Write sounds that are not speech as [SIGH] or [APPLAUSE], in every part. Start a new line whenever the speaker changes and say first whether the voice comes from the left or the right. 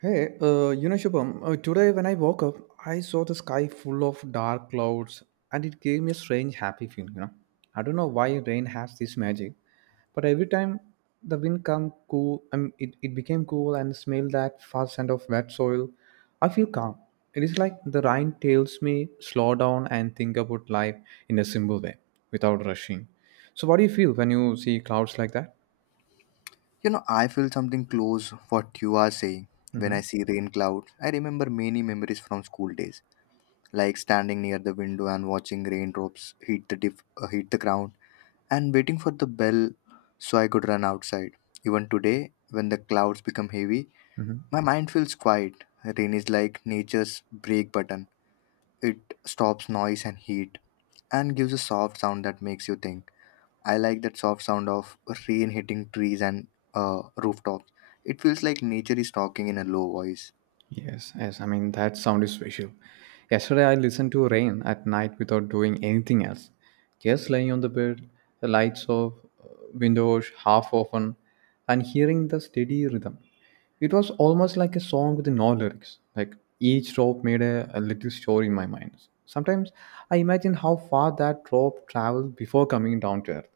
right: Hey, Shubham, today when I woke up, I saw the sky full of dark clouds and it gave me a strange happy feeling. I don't know why rain has this magic, but every time the wind come cool, I mean, it became cool and smell that first scent of wet soil, I feel calm. It is like the rain tells me slow down and think about life in a simple way without rushing. So what do you feel when you see clouds like that?
left: You know, I feel something close what you are saying. When
right: Mm-hmm.
left: I see rain clouds, I remember many memories from school days, like standing near the window and watching raindrops hit the hit the ground and waiting for the bell so I could run outside. Even today, when the clouds become heavy,
right: Mm-hmm.
left: my mind feels quiet. Rain is like nature's brake button. It stops noise and heat and gives a soft sound that makes you think. I like that soft sound of rain hitting trees and rooftops. It feels like nature is talking in a low voice.
right: Yes, yes. I mean, that sound is special. Yesterday, I listened to rain at night without doing anything else. Just laying on the bed, the lights off, uh, windows half open, and hearing the steady rhythm. It was almost like a song with no lyrics. Like each drop made a little story in my mind. Sometimes I imagine how far that drop traveled before coming down to earth.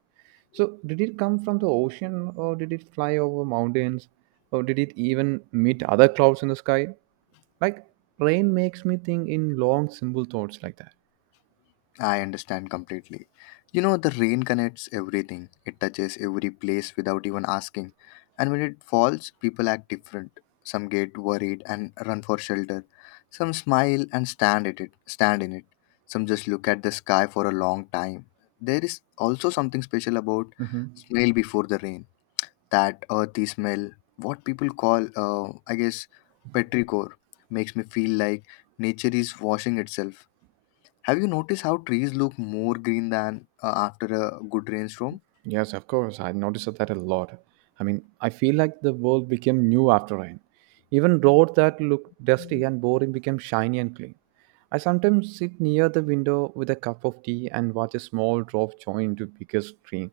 right: So, did it come from the ocean, or did it fly over mountains, or did it even meet other clouds in the sky? Like rain makes me think in long simple thoughts like that.
left: I understand completely. You know, the rain connects everything, it touches every place without even asking. And when it falls, people act different. Some get worried and run for shelter. Some smile and stand in it. Some just look at the sky for a long time. There is also something special about
right: Mhm.
left: smell before the rain, that earthy smell, what people call, I guess, petrichor, makes me feel like nature is washing itself. Have you noticed how trees look more green than after a good rainstorm?
right: Yes, of course. I noticed that a lot. I mean, I feel like the world became new after rain. Even roads that looked dusty and boring became shiny and clean. I sometimes sit near the window with a cup of tea and watch a small drop join into bigger stream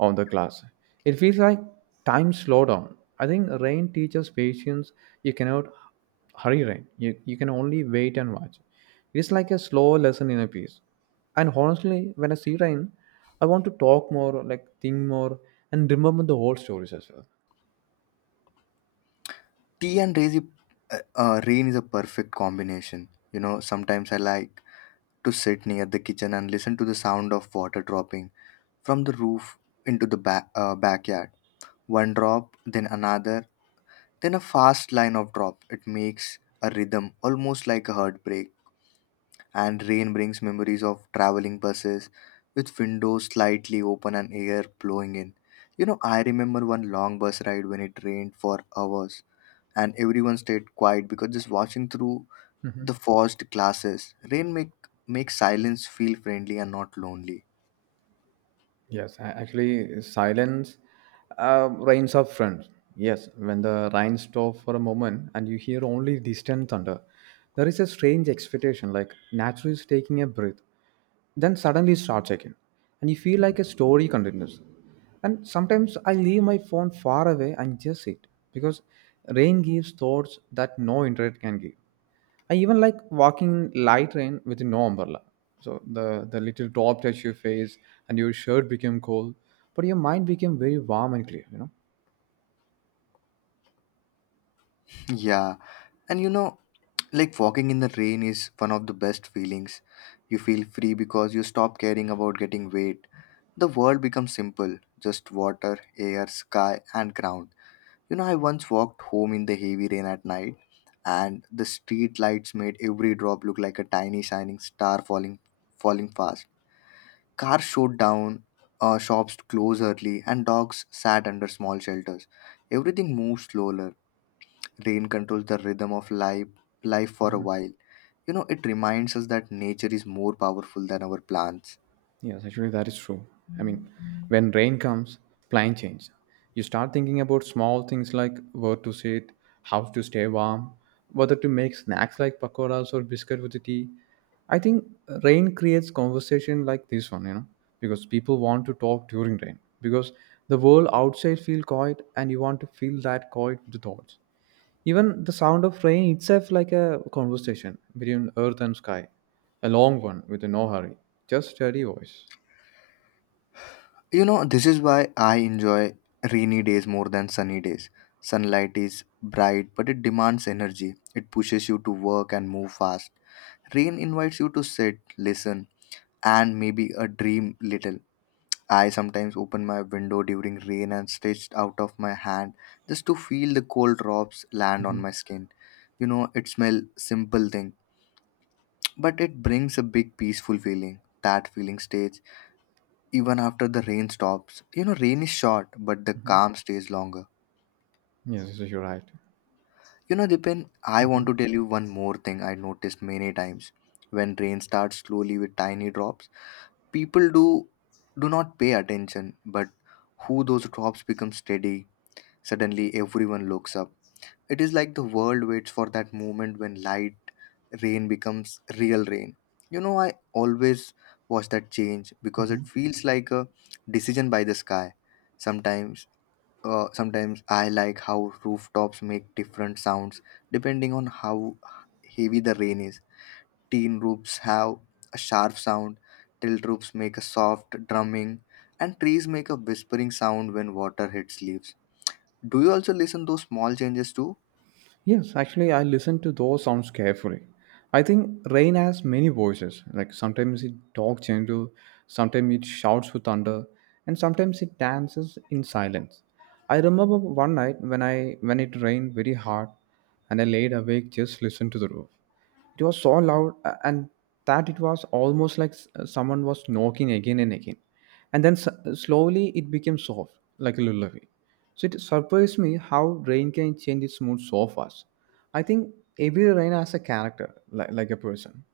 right: on the glass. It feels like time slowed down. I think rain teaches patience. You cannot hurry rain. You can only wait and watch. It is like a slow lesson in a piece. And honestly, when I see rain, I want to talk more, like think more, and remember the whole stories as well.
left: Tea and rain is a perfect combination. You know, sometimes I like to sit near the kitchen and listen to the sound of water dropping from the roof into the backyard. One drop, then another, then a fast line of drops. It makes a rhythm, almost like a heartbreak. And rain brings memories of traveling buses with windows slightly open and air blowing in. You know, I remember one long bus ride when it rained for hours and everyone stayed quiet because just watching through the forced glasses. Rain makes silence feel friendly and not lonely.
right: Yes, actually, silence rains up friends. Yes, when the rain stops for a moment and you hear only distant thunder, there is a strange expectation, like nature is taking a breath. Then suddenly it starts again, and you feel like a story continues. And sometimes I leave my phone far away and just sit because rain gives thoughts that no internet can give. I even like walking light rain with no umbrella. So the little drop touch your face and your shirt became cold, but your mind became very warm and clear.
left: Yeah. And you know, like walking in the rain is one of the best feelings. You feel free because you stop caring about getting wet. The world becomes simple, just water, air, sky and ground. You know, I once walked home in the heavy rain at night, and the street lights made every drop look like a tiny shining star falling fast. Cars shut down, Shops closed early, and dogs sat under small shelters. Everything moved slower. Rain controls the rhythm of life for a while. You know, it reminds us that nature is more powerful than our plans.
right: Yes, actually, that is true. I mean, when rain comes, plan change. You start thinking about small things like where to sit, how to stay warm, whether to make snacks like pakoras or biscuit with the tea. I think rain creates conversation like this one, because people want to talk during rain. Because the world outside feels quiet, and you want to feel that quiet with the thoughts. Even the sound of rain itself like a conversation between earth and sky, a long one with no hurry, just steady voice.
left: You know, this is why I enjoy rainy days more than sunny days. Sunlight is bright, but it demands energy. It pushes you to work and move fast. Rain invites you to sit, listen, and maybe a dream little. I sometimes open my window during rain and stretch out of my hand just to feel the cold drops land on
right: Mhm.
left: my skin. You know, it smells simple thing, but it brings a big peaceful feeling. That feeling stays even after the rain stops. You know, rain is short, but the
right: Mhm.
left: calm stays longer.
right: Yes, yes, you're right.
left: You know, Dipen, I want
right: Mhm.
left: to tell you one more thing I noticed many times. When rain starts slowly with tiny drops, people do not pay attention, but who those drops become steady, suddenly everyone looks up. It is like the world waits for that moment when light rain becomes real rain. You know, I always watch that change because
right: Mhm.
left: it feels like a decision by the sky. sometimes Sometimes I like how rooftops make different sounds depending on how heavy the rain is. Teen roofs have a sharp sound, tilt roofs make a soft drumming, and trees make a whispering sound when water hits leaves. Do you also listen those small changes too?
right: Yes, actually, I listen to those sounds carefully. I think rain has many voices. Like sometimes it talks gentle, sometimes it shouts with thunder, and sometimes it dances in silence. I remember one night when it rained very hard, and I laid awake just listen to the roof. It was so loud and that it was almost like someone was knocking again and again. And then slowly it became soft, like a lullaby. So it surprised me how rain can change its mood so fast. I think every rain has a character, like a person.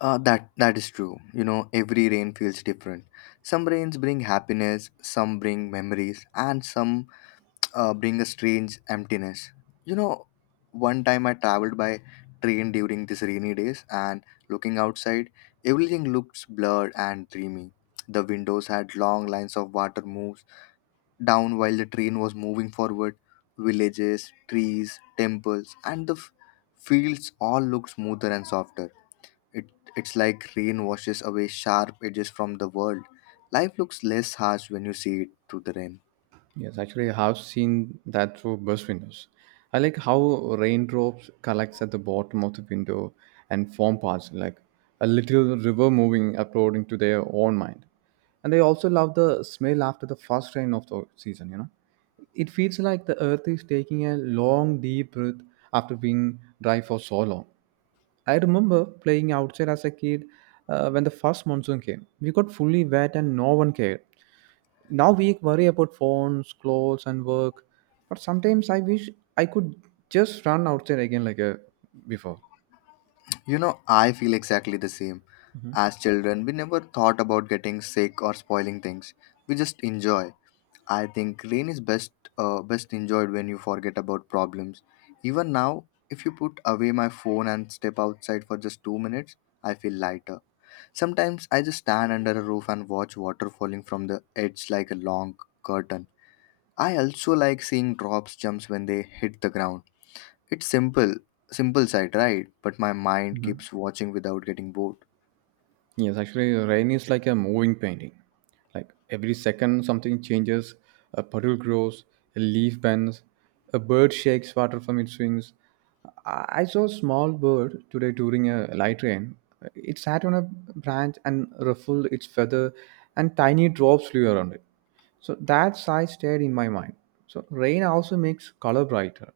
left: That is true. You know, every rain feels different. Some rains bring happiness, some bring memories, and some bring a strange emptiness. You know, one time I traveled by train during these rainy days and looking outside, everything looked blurred and dreamy. The windows had long lines of water moves down while the train was moving forward. Villages, trees, temples, and the fields all looked smoother and softer. It, it's like rain washes away sharp edges from the world. Life looks less harsh when you see it through the rain.
right: Yes, actually, I have seen that through bus windows. I like how raindrops collects at the bottom of the window and form parts like a little river moving according to their own mind. And I also love the smell after the first rain of the season. You know, it feels like the earth is taking a long, deep breath after being dry for so long. I remember playing outside as a kid when the first monsoon came. We got fully wet and no one cared. Now we worry about phones, clothes and work, but sometimes I wish I could just run outside again like a before.
left: You know, I feel exactly the same. As children, we never thought about getting sick or spoiling things. We just enjoy. I think rain is best enjoyed when you forget about problems. Even now, if you put away my phone and step outside for just 2 minutes, I feel lighter. Sometimes I just stand under a roof and watch water falling from the edge like a long curtain. I also like seeing drops jumps when they hit the ground. It's simple side, right? But my mind keeps watching without getting bored.
right: Yes, actually, rain is like a moving painting. Like every second, something changes. A puddle grows, a leaf bends, a bird shakes water from its wings. I saw a small bird today during a light rain. It sat on a branch and ruffled its feather, and tiny drops flew around it. So that sight stayed in my mind. So rain also makes color brighter.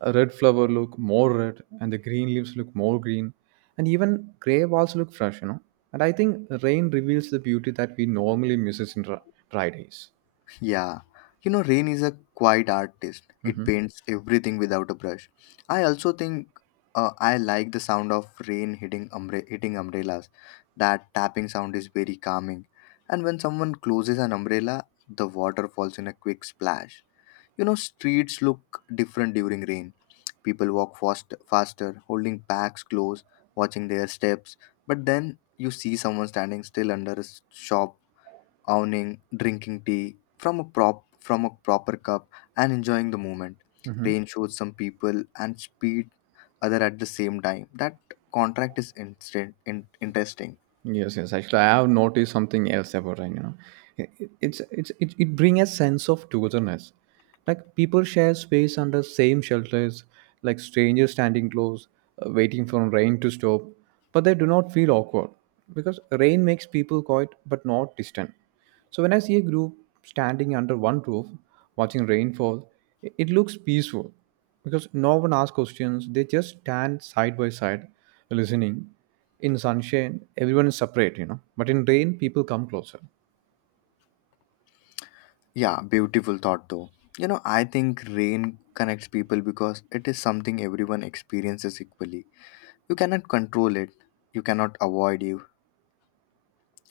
right: A red flower look more red, and the green leaves look more green, and even gray walls look fresh. And I think rain reveals the beauty that we normally misses in dry dry days.
left: Yeah, you know, rain is a quiet artist. It paints everything without a brush. I also think I like the sound of rain hitting hitting umbrellas. That tapping sound is very calming. And when someone closes an umbrella, the water falls in a quick splash. You know, streets look different during rain. People walk faster, holding packs close, watching their steps. But then you see someone standing still under a shop awning, drinking tea from a proper cup and enjoying the moment. Rain shows some people and speed other at the same time. That contract is interesting.
right: Yes, yes. Actually, I have noticed something else about it. You know, it brings a sense of togetherness. Like people share space under same shelters, like strangers standing close, waiting for rain to stop, but they do not feel awkward because rain makes people quiet but not distant. So when I see a group standing under one roof, watching rainfall, it looks peaceful because no one asks questions. They just stand side by side, listening. In sunshine, everyone is separate, you know. But in rain, people come closer.
left: Yeah, beautiful thought though. You know, I think rain connects people because it is something everyone experiences equally. You cannot control it, you cannot avoid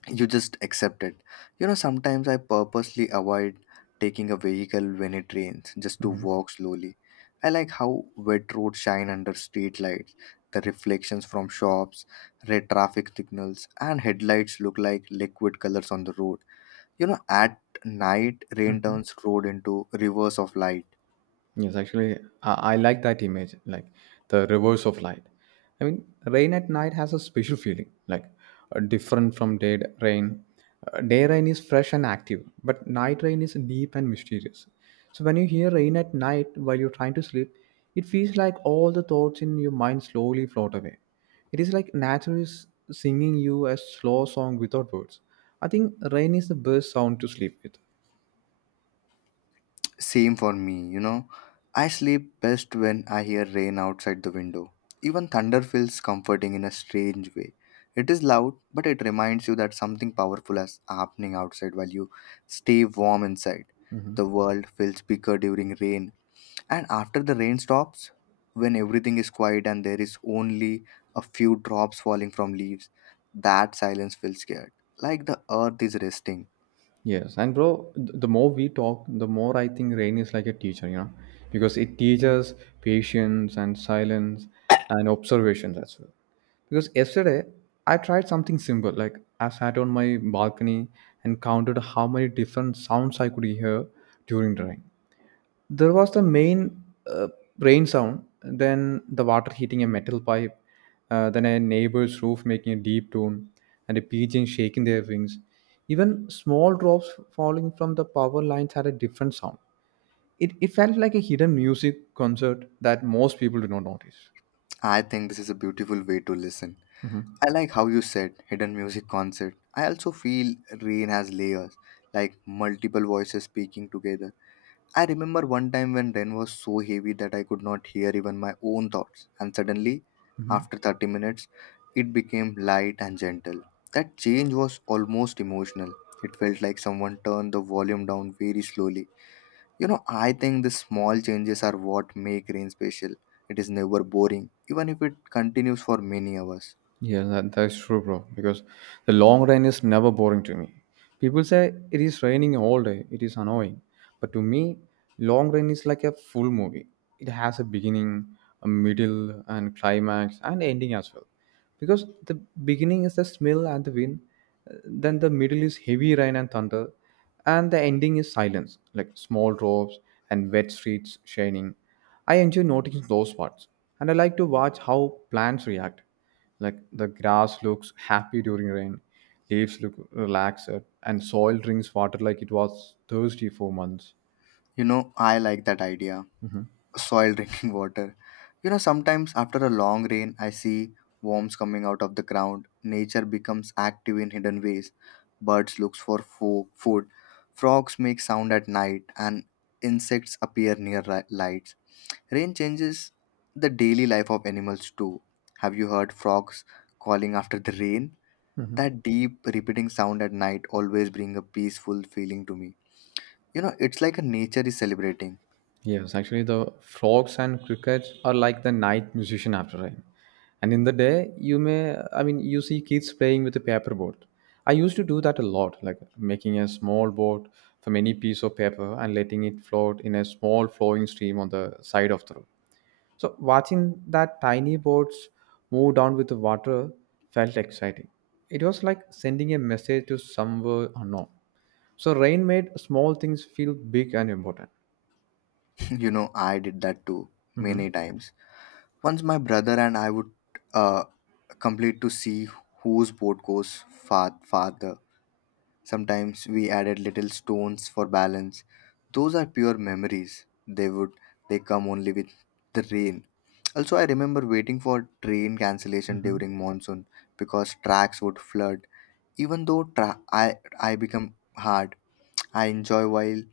left: you just accept it. You know, sometimes I purposely avoid taking a vehicle when it rains just to
right: Hmm.
left: walk slowly. I like how wet roads shine under street lights. The reflections from shops, red traffic signals and headlights look like liquid colors on the road. You know, at night rain
right: Hmm.
left: turns road into rivers of light.
right: Yes, actually, I like that image, like the reverse of light. I mean, rain at night has a special feeling, like different from rain. Day rain is fresh and active, but night rain is deep and mysterious. So when you hear rain at night while you're trying to sleep, it feels like all the thoughts in your mind slowly float away. It is like nature is singing you a slow song without words. I think rain is the best sound to sleep with.
left: Same for me, you know. I sleep best when I hear rain outside the window. Even thunder feels comforting in a strange way. It is loud, but it reminds you that something powerful is happening outside while you stay warm inside. The world feels bigger during rain, and after the rain stops, when everything is quiet and there is only a few drops falling from leaves, that silence feels scared. Like the earth is resting.
right: Yes, and bro, the more we talk, the more I think rain is like a teacher, you know, because it teaches patience and silence and observations as well. Because yesterday I tried something simple, like I sat on my balcony and counted how many different sounds I could hear during the rain. There was the main uh, rain sound, then the water hitting a metal pipe, then a neighbor's roof making a deep tone and a pigeon shaking their wings. Even small drops falling from the power lines had a different sound. It felt like a hidden music concert that most people do not notice.
left: I think this is a beautiful way to listen. I like how you said hidden music concert. I also feel rain has layers, like multiple voices speaking together. I remember one time when rain was so heavy that I could not hear even my own thoughts, and suddenly, after 30 minutes, it became light and gentle. That change was almost emotional. It felt like someone turned the volume down very slowly. You know, I think the small changes are what make rain special. It is never boring, even if it continues for many hours.
right: Yeah, that's true, bro. Because the long rain is never boring to me. People say it is raining all day, it is annoying. But to me, long rain is like a full movie. It has a beginning, a middle, and climax, and ending as well. Because the beginning is the smell and the wind, then the middle is heavy rain and thunder, and the ending is silence like small drops and wet streets shining. I enjoy noticing those parts, and I like to watch how plants react, like the grass looks happy during rain, leaves look relaxed, and soil drinks water like it was thirsty for months.
left: You know, I like that idea. Soil [LAUGHS] drinking water. You know, sometimes after a long rain, I see worms coming out of the ground. Nature becomes active in hidden ways. Birds looks for food. Frogs make sound at night, and insects appear near lights. Rain changes the daily life of animals too. Have you heard frogs calling after the rain? That deep, repeating sound at night always bring a peaceful feeling to me. You know, it's like a nature is celebrating.
right: Yes, actually, the frogs and crickets are like the night musician after rain. And in the day, I mean, you see kids playing with a paper boat. I used to do that a lot, like making a small boat from any piece of paper and letting it float in a small flowing stream on the side of the road. So, watching that tiny boats move down with the water felt exciting. It was like sending a message to somewhere unknown. So, rain made small things feel big and important.
left: You know, I did that too
right: Hmm.
left: many times. Once my brother and I would uh, complete to see whose boat goes farther. Sometimes we added little stones for balance. Those are pure memories. They come only with the rain. Also, I remember waiting for train cancellation during monsoon because tracks would flood. Even though I become hard, I enjoy while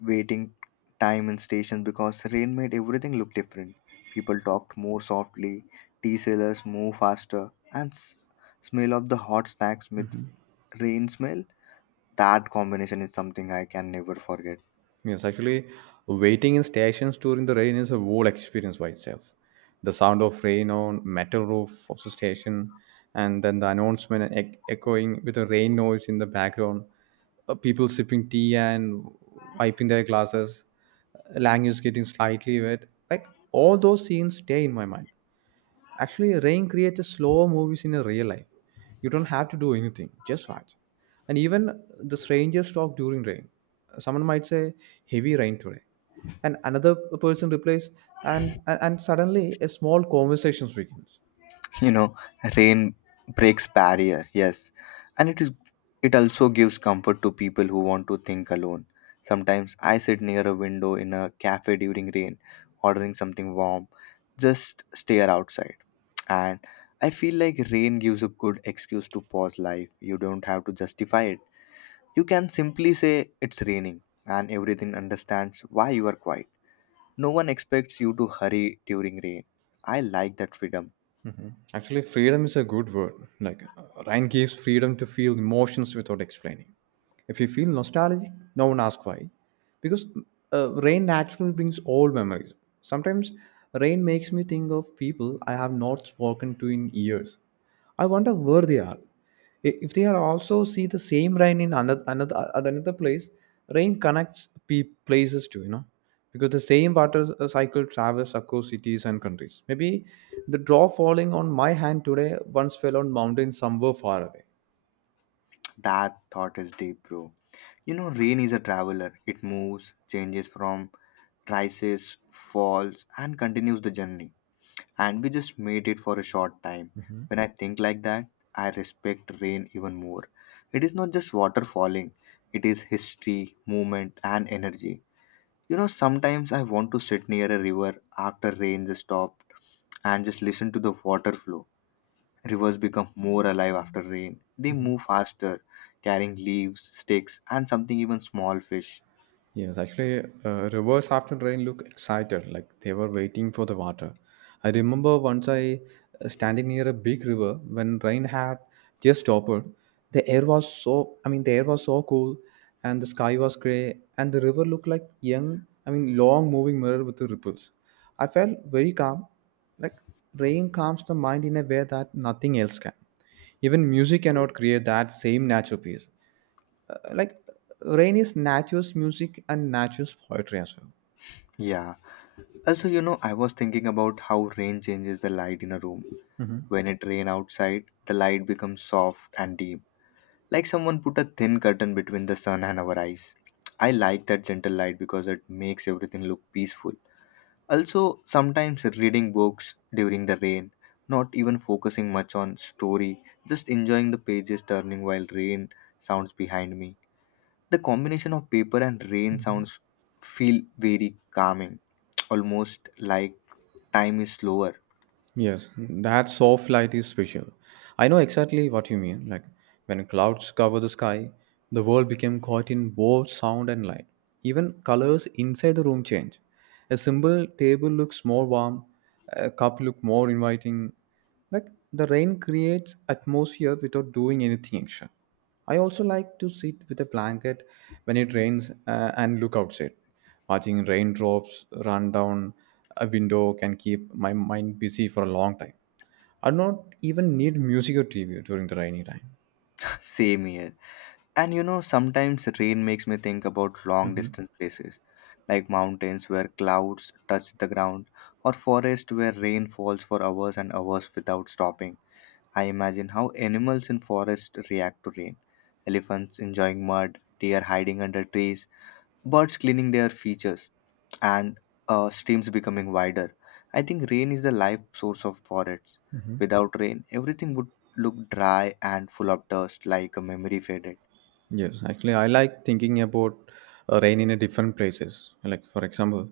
left: waiting time in stations because rain made everything look different. People talked more softly, tea sellers moved faster, and smell of the hot snacks with rain smell. That combination is something I can never forget.
right: Yes, actually, waiting in stations during the rain is a whole experience by itself. The sound of rain on metal roof of the station, and then the announcement echoing with a rain noise in the background, people sipping tea and wiping their glasses, language getting slightly wet. Like all those scenes stay in my mind. Actually, rain creates a slow movies in a real life. You don't have to do anything, just watch. And even the strangers talk during rain. Someone might say, heavy rain today. And another person replies, and suddenly a small conversation begins.
left: [LAUGHS] You know, rain breaks barrier, yes, and it is. It also gives comfort to people who want to think alone. Sometimes I sit near a window in a cafe during rain, ordering something warm, just stare outside. And I feel like rain gives a good excuse to pause life. You don't have to justify it. You can simply say it's raining, and everything understands why you are quiet. No one expects you to hurry during rain. I like that freedom.
right: Actually, freedom is a good word. Like, Ryan gives freedom to feel emotions without explaining. If you feel nostalgic, no one asks why. Because rain naturally brings old memories. Sometimes rain makes me think of people I have not spoken to in years. I wonder where they are. If they are also see the same rain in another another at another place, rain connects places too, because the same water cycle travels across cities and countries maybe. The drop falling on my hand today once fell on mountain somewhere far away.
left: [TSK] That thought is deep, bro. You know, rain is a traveler. It moves, changes from rises, falls, and continues the journey. And we just made it for a short time. When I think like that, I respect rain even more. It is not just water falling, it is history, movement, and energy. You know, sometimes I want to sit near a river after rain just stopped and just listen to the water flow. Rivers become more alive after rain. They move faster, carrying leaves, sticks, and something even small fish.
right: Yes, actually, rivers after rain look excited, like they were waiting for the water. I remember once I standing near a big river when rain had just stopped. The air was the air was so cool, and the sky was gray, and the river looked like long moving mirror with the ripples. I felt very calm, like rain calms the mind in a way that nothing else can. Even music cannot create that same natural peace. Like rain is nature's music and nature's poetry as well.
left: Yeah. Also, you know, I was thinking about how rain changes the light in a room.
right: Hmm.
left: When it rains outside, the light becomes soft and deep, like someone put a thin curtain between the sun and our eyes. I like that gentle light because it makes everything look peaceful. Also, sometimes reading books during the rain, not even focusing much on story, just enjoying the pages turning while rain sounds behind me. The combination of paper and rain sounds feel very calming, almost like time is slower.
right: Yes, that soft light is special. I know exactly what you mean. Like when clouds cover the sky, the world became caught in both sound and light. Even colors inside the room change. A simple table looks more warm, a cup look more inviting. Like the rain creates atmosphere without doing anything extra. I also like to sit with a blanket when it rains and look outside. Watching raindrops run down a window can keep my mind busy for a long time. I do not even need music or TV during the rainy time.
left: [LAUGHS] Same here. And you know, sometimes rain makes me think about long
right: Mhm.
left: distance places, like mountains where clouds touch the ground, or forests where rain falls for hours and hours without stopping. I imagine how animals in forest react to rain. Elephants enjoying mud, deer hiding under trees, birds cleaning their features, and streams becoming wider. I think rain is the life source of forests. Without rain, everything would look dry and full of dust like a memory faded.
right: Yes, actually, I like thinking about rain in a different places. Like for example,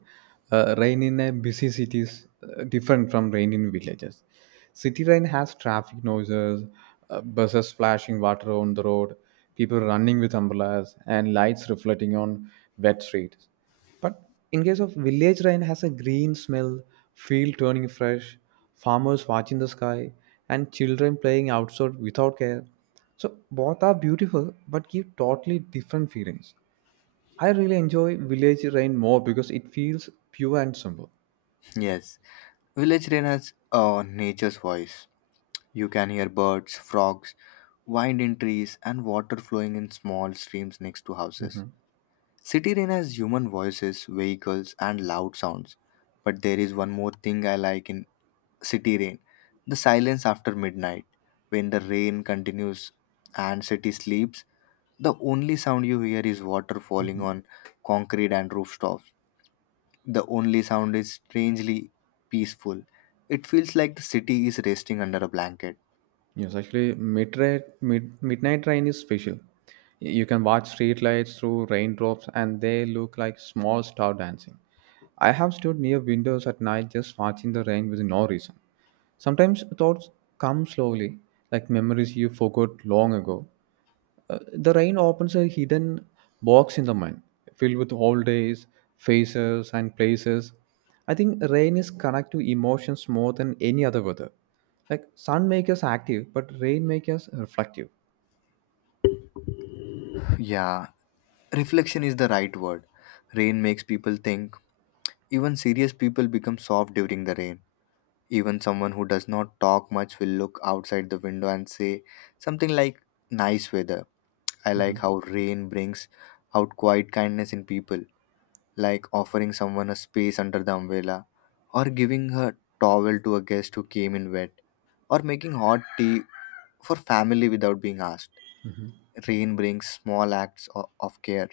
right: rain in a busy cities different from rain in villages. City rain has traffic noises, buses splashing water on the road, people running with umbrellas, and lights reflecting on wet streets. But in case of village rain has a green smell, field turning fresh, farmers watching the sky, and children playing outside without care. So both are beautiful but give totally different feelings. I really enjoy village rain more because it feels pure and simple.
left: [LAUGHS] Yes. Village rain has nature's voice. You can hear birds, frogs, wind in trees, and water flowing in small streams next to houses. City rain has human voices, vehicles, and loud sounds. But there is one more thing I like in city rain: the silence after midnight. When the rain continues and city sleeps, the only sound you hear is water falling on concrete and rooftops. The only sound is strangely peaceful. It feels like the city is resting under a blanket.
right: Yes, actually, midnight rain is special. You can watch street lights through raindrops, and they look like small star dancing. I have stood near windows at night just watching the rain with no reason. Sometimes thoughts come slowly, like memories you forgot long ago. The rain opens a hidden box in the mind, filled with old days, faces, and places. I think rain is connected to emotions more than any other weather. Like sun makes us active, but rain makes us reflective.
left: Yeah, reflection is the right word. Rain makes people think. Even serious people become soft during the rain. Even someone who does not talk much will look outside the window and say something like, "Nice weather." I like
right: Mhm.
left: how rain brings out quiet kindness in people, like offering someone a space under the umbrella, or giving her towel to a guest who came in wet, or making hot tea for family without being asked. Rain brings small acts of care.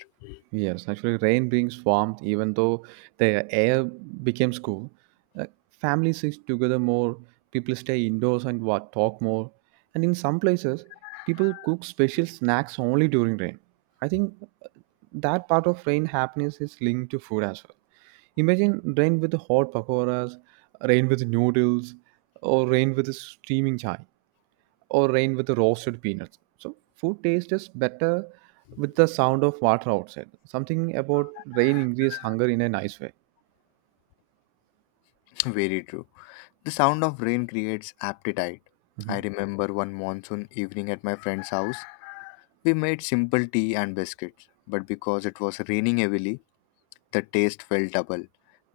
right: Yes, actually, rain brings warmth even though the air becomes cool. Like, families sit together more, people stay indoors and what, talk more. And in some places, people cook special snacks only during rain. I think uh, that part of rain happiness is linked to food as well. Imagine rain with hot pakoras, rain with noodles, or rain with a steaming chai, or rain with roasted peanuts. So food taste is better with the sound of water outside. Something about rain increases hunger in a nice way.
left: [LAUGHS] Very true. The sound of rain creates appetite. I remember one monsoon evening at my friend's house, we made simple tea and biscuits, but because it was raining heavily, the taste felt double.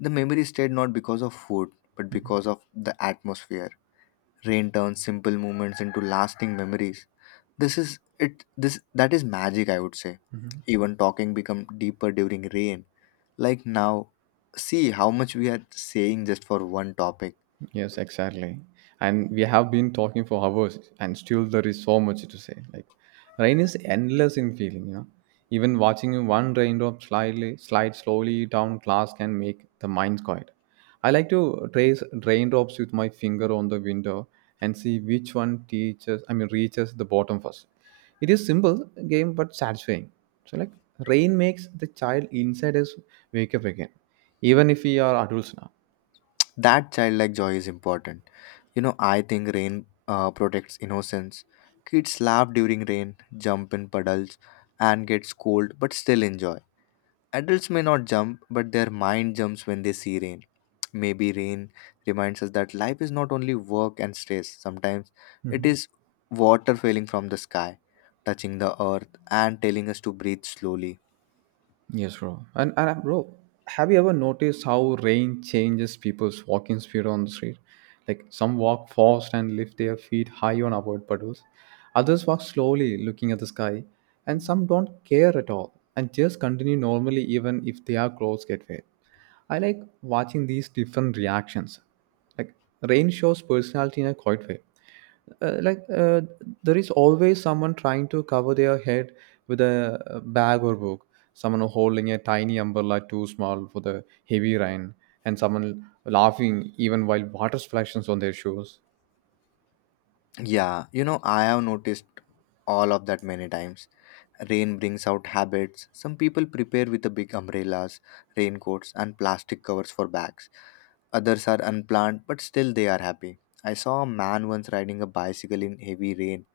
left: The memory stayed not because of food, but because of the atmosphere. Rain turns simple moments into lasting memories. This that is magic, I would say. Even talking become deeper during rain. Like now, see how much we are saying just for one topic.
right: Yes, exactly. And we have been talking for hours, and still there is so much to say. Like, rain is endless in feeling. Even watching one raindrop slightly slide slowly down glass can make the mind quiet. I like to trace raindrops with my finger on the window and see which one reaches the bottom first. It is simple game, but satisfying. So, like, rain makes the child inside us wake up again, even if we are adults now.
left: That childlike joy is important. You know, I think rain protects innocence. Kids laugh during rain, jump in puddles, and get scolded, but still enjoy. Adults may not jump, but their mind jumps when they see rain. Maybe rain reminds us that life is not only work and stress, sometimes it
right: Mm-hmm.
left: is water falling from the sky, touching the earth, and telling us to breathe slowly.
right: Yes, bro. And bro, have you ever noticed how rain changes people's walking speed on the street? Like some walk fast and lift their feet high on avoid puddles. Others walk slowly, looking at the sky, and some don't care at all and just continue normally even if their clothes get wet. I like watching these different reactions. Like rain shows personality in a quiet way. Uh, like uh, there is always someone trying to cover their head with a bag or book. Someone holding a tiny umbrella too small for the heavy rain, and someone laughing even while water splashes on their shoes.
left: Yeah, you know, I have noticed all of that many times. Rain brings out habits. Some people prepare with the big umbrellas, raincoats, and plastic covers for bags. Others are unplanned, but still they are happy. I saw a man once riding a bicycle in heavy rain.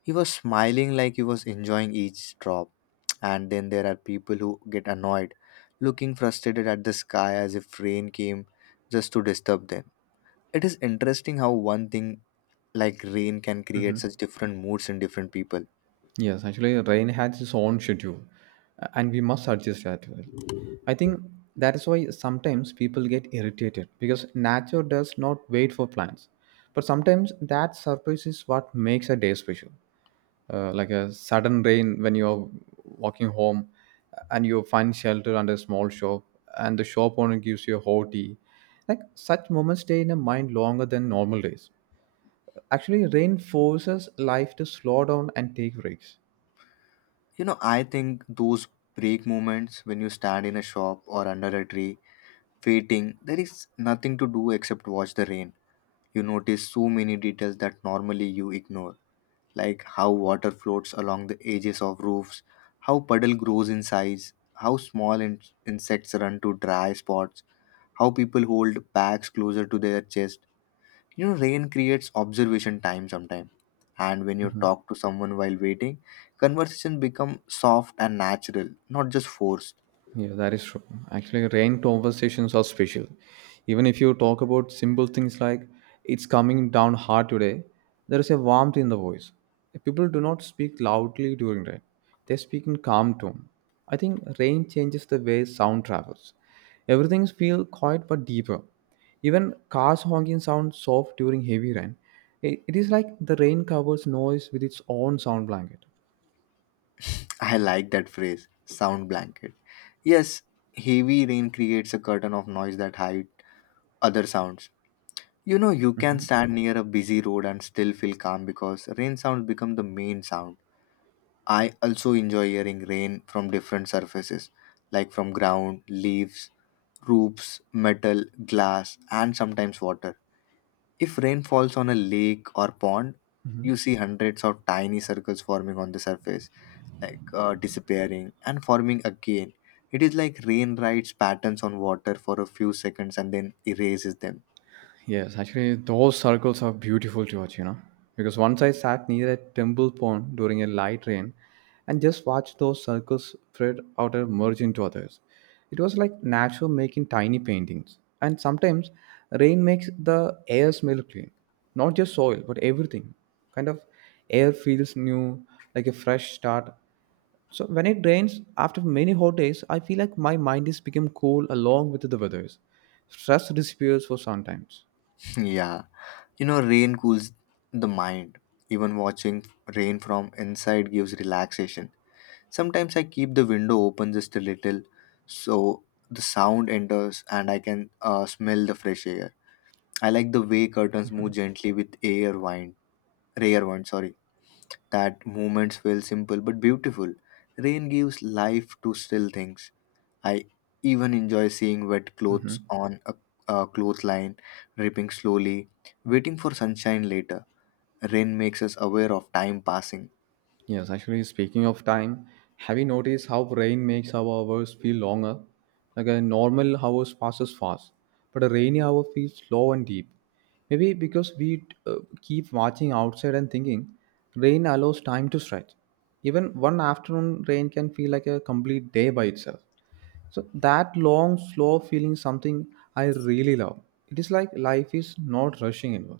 left: He was smiling like he was enjoying each drop. And then there are people who get annoyed, looking frustrated at the sky as if rain came just to disturb them. It is interesting how one thing like rain can create
right: Mhm.
left: such different moods in different people.
right: Yes, actually, rain has its own schedule, and we must adjust that to it. I think that is why sometimes people get irritated because nature does not wait for plans. But sometimes that surprise is what makes a day special. Like a sudden rain when you're walking home and you find shelter under a small shop, and the shop owner gives you a hot tea. Like such moments stay in a mind longer than normal days. Actually, rain forces life to slow down and take breaks.
left: You know, I think those break moments when you stand in a shop or under a tree waiting, there is nothing to do except watch the rain. You notice so many details that normally you ignore, like how water floats along the edges of roofs, how puddle grows in size, how small insects run to dry spots, how people hold bags closer to their chest. You know, rain creates observation time sometimes. And when you
right: Mm-hmm.
left: talk to someone while waiting, conversation become soft and natural, not just forced.
right: Yeah, that is true. Actually, rain conversations are special. Even if you talk about simple things like it's coming down hard today, there is a warmth in the voice. People do not speak loudly during rain. They speak in calm tone. I think rain changes the way sound travels. Everything feels quiet but deeper. Even cars honking sound soft during heavy rain. It is like the rain covers noise with its own sound blanket.
left: I like that phrase, sound blanket. Yes, heavy rain creates a curtain of noise that hide other sounds. You know, you can stand near a busy road and still feel calm because rain sounds become the main sound. I also enjoy hearing rain from different surfaces, like from ground, leaves, roofs, metal, glass, and sometimes water. If rain falls on a lake or pond, you see hundreds of tiny circles forming on the surface, like disappearing and forming again. It is like rain writes patterns on water for a few seconds and then erases them.
right: Yes, actually, those circles are beautiful to watch. Because once I sat near a temple pond during a light rain and just watched those circles spread out and merge into others. It was like nature making tiny paintings. And sometimes rain makes the air smell clean. Not just soil, but everything. Kind of air feels new, like a fresh start. So when it rains after many hot days, I feel like my mind is become cool along with the weathers. Stress disappears for sometimes.
left: [LAUGHS] Yeah. You know, rain cools the mind. Even watching rain from inside gives relaxation. Sometimes I keep the window open just a little so the sound enters and I can smell the fresh air. I like the way curtains move gently with air wind, rare one, sorry. That moments feel simple but beautiful. Rain gives life to still things. I even enjoy seeing wet clothes on a clothesline, dripping slowly, waiting for sunshine later. Rain makes us aware of time passing.
right: Yes, actually, speaking of time, have you noticed how rain makes our hours feel longer? Like a normal hours passes fast, but a rainy hour feels slow and deep. Maybe because we keep watching outside and thinking, rain allows time to stretch. Even one afternoon rain can feel like a complete day by itself. So that long, slow feeling is something I really love. It is like life is not rushing anymore.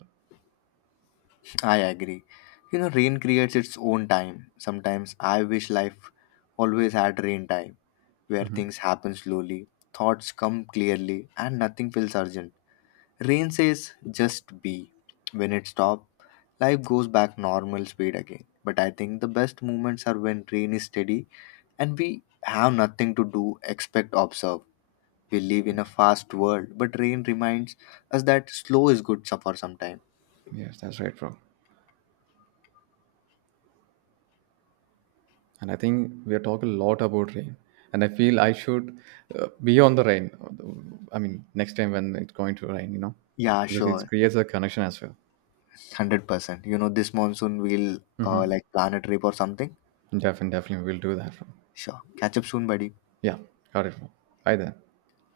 left: I agree. You know, rain creates its own time. Sometimes I wish life always had rain time, where things happen slowly, thoughts come clearly, and nothing feels urgent. Rain says just be. When it stops, life goes back normal speed again. But I think the best moments are when rain is steady and we have nothing to do except observe. We live in a fast world, but rain reminds us that slow is good for some time.
right: Yes, that's right, bro. And I think we are talking a lot about rain. And I feel I should be on the rain. I mean, next time when it's going to rain,
left: Yeah,
right: because it
left: sure.
right: creates a connection as well.
left: 100%. You know, this monsoon we'll
right: Mm-hmm.
left: like plan a trip or something.
right: Definitely, definitely, we'll do that.
left: Sure. Catch up soon, buddy.
right: Yeah, got it. Bye then.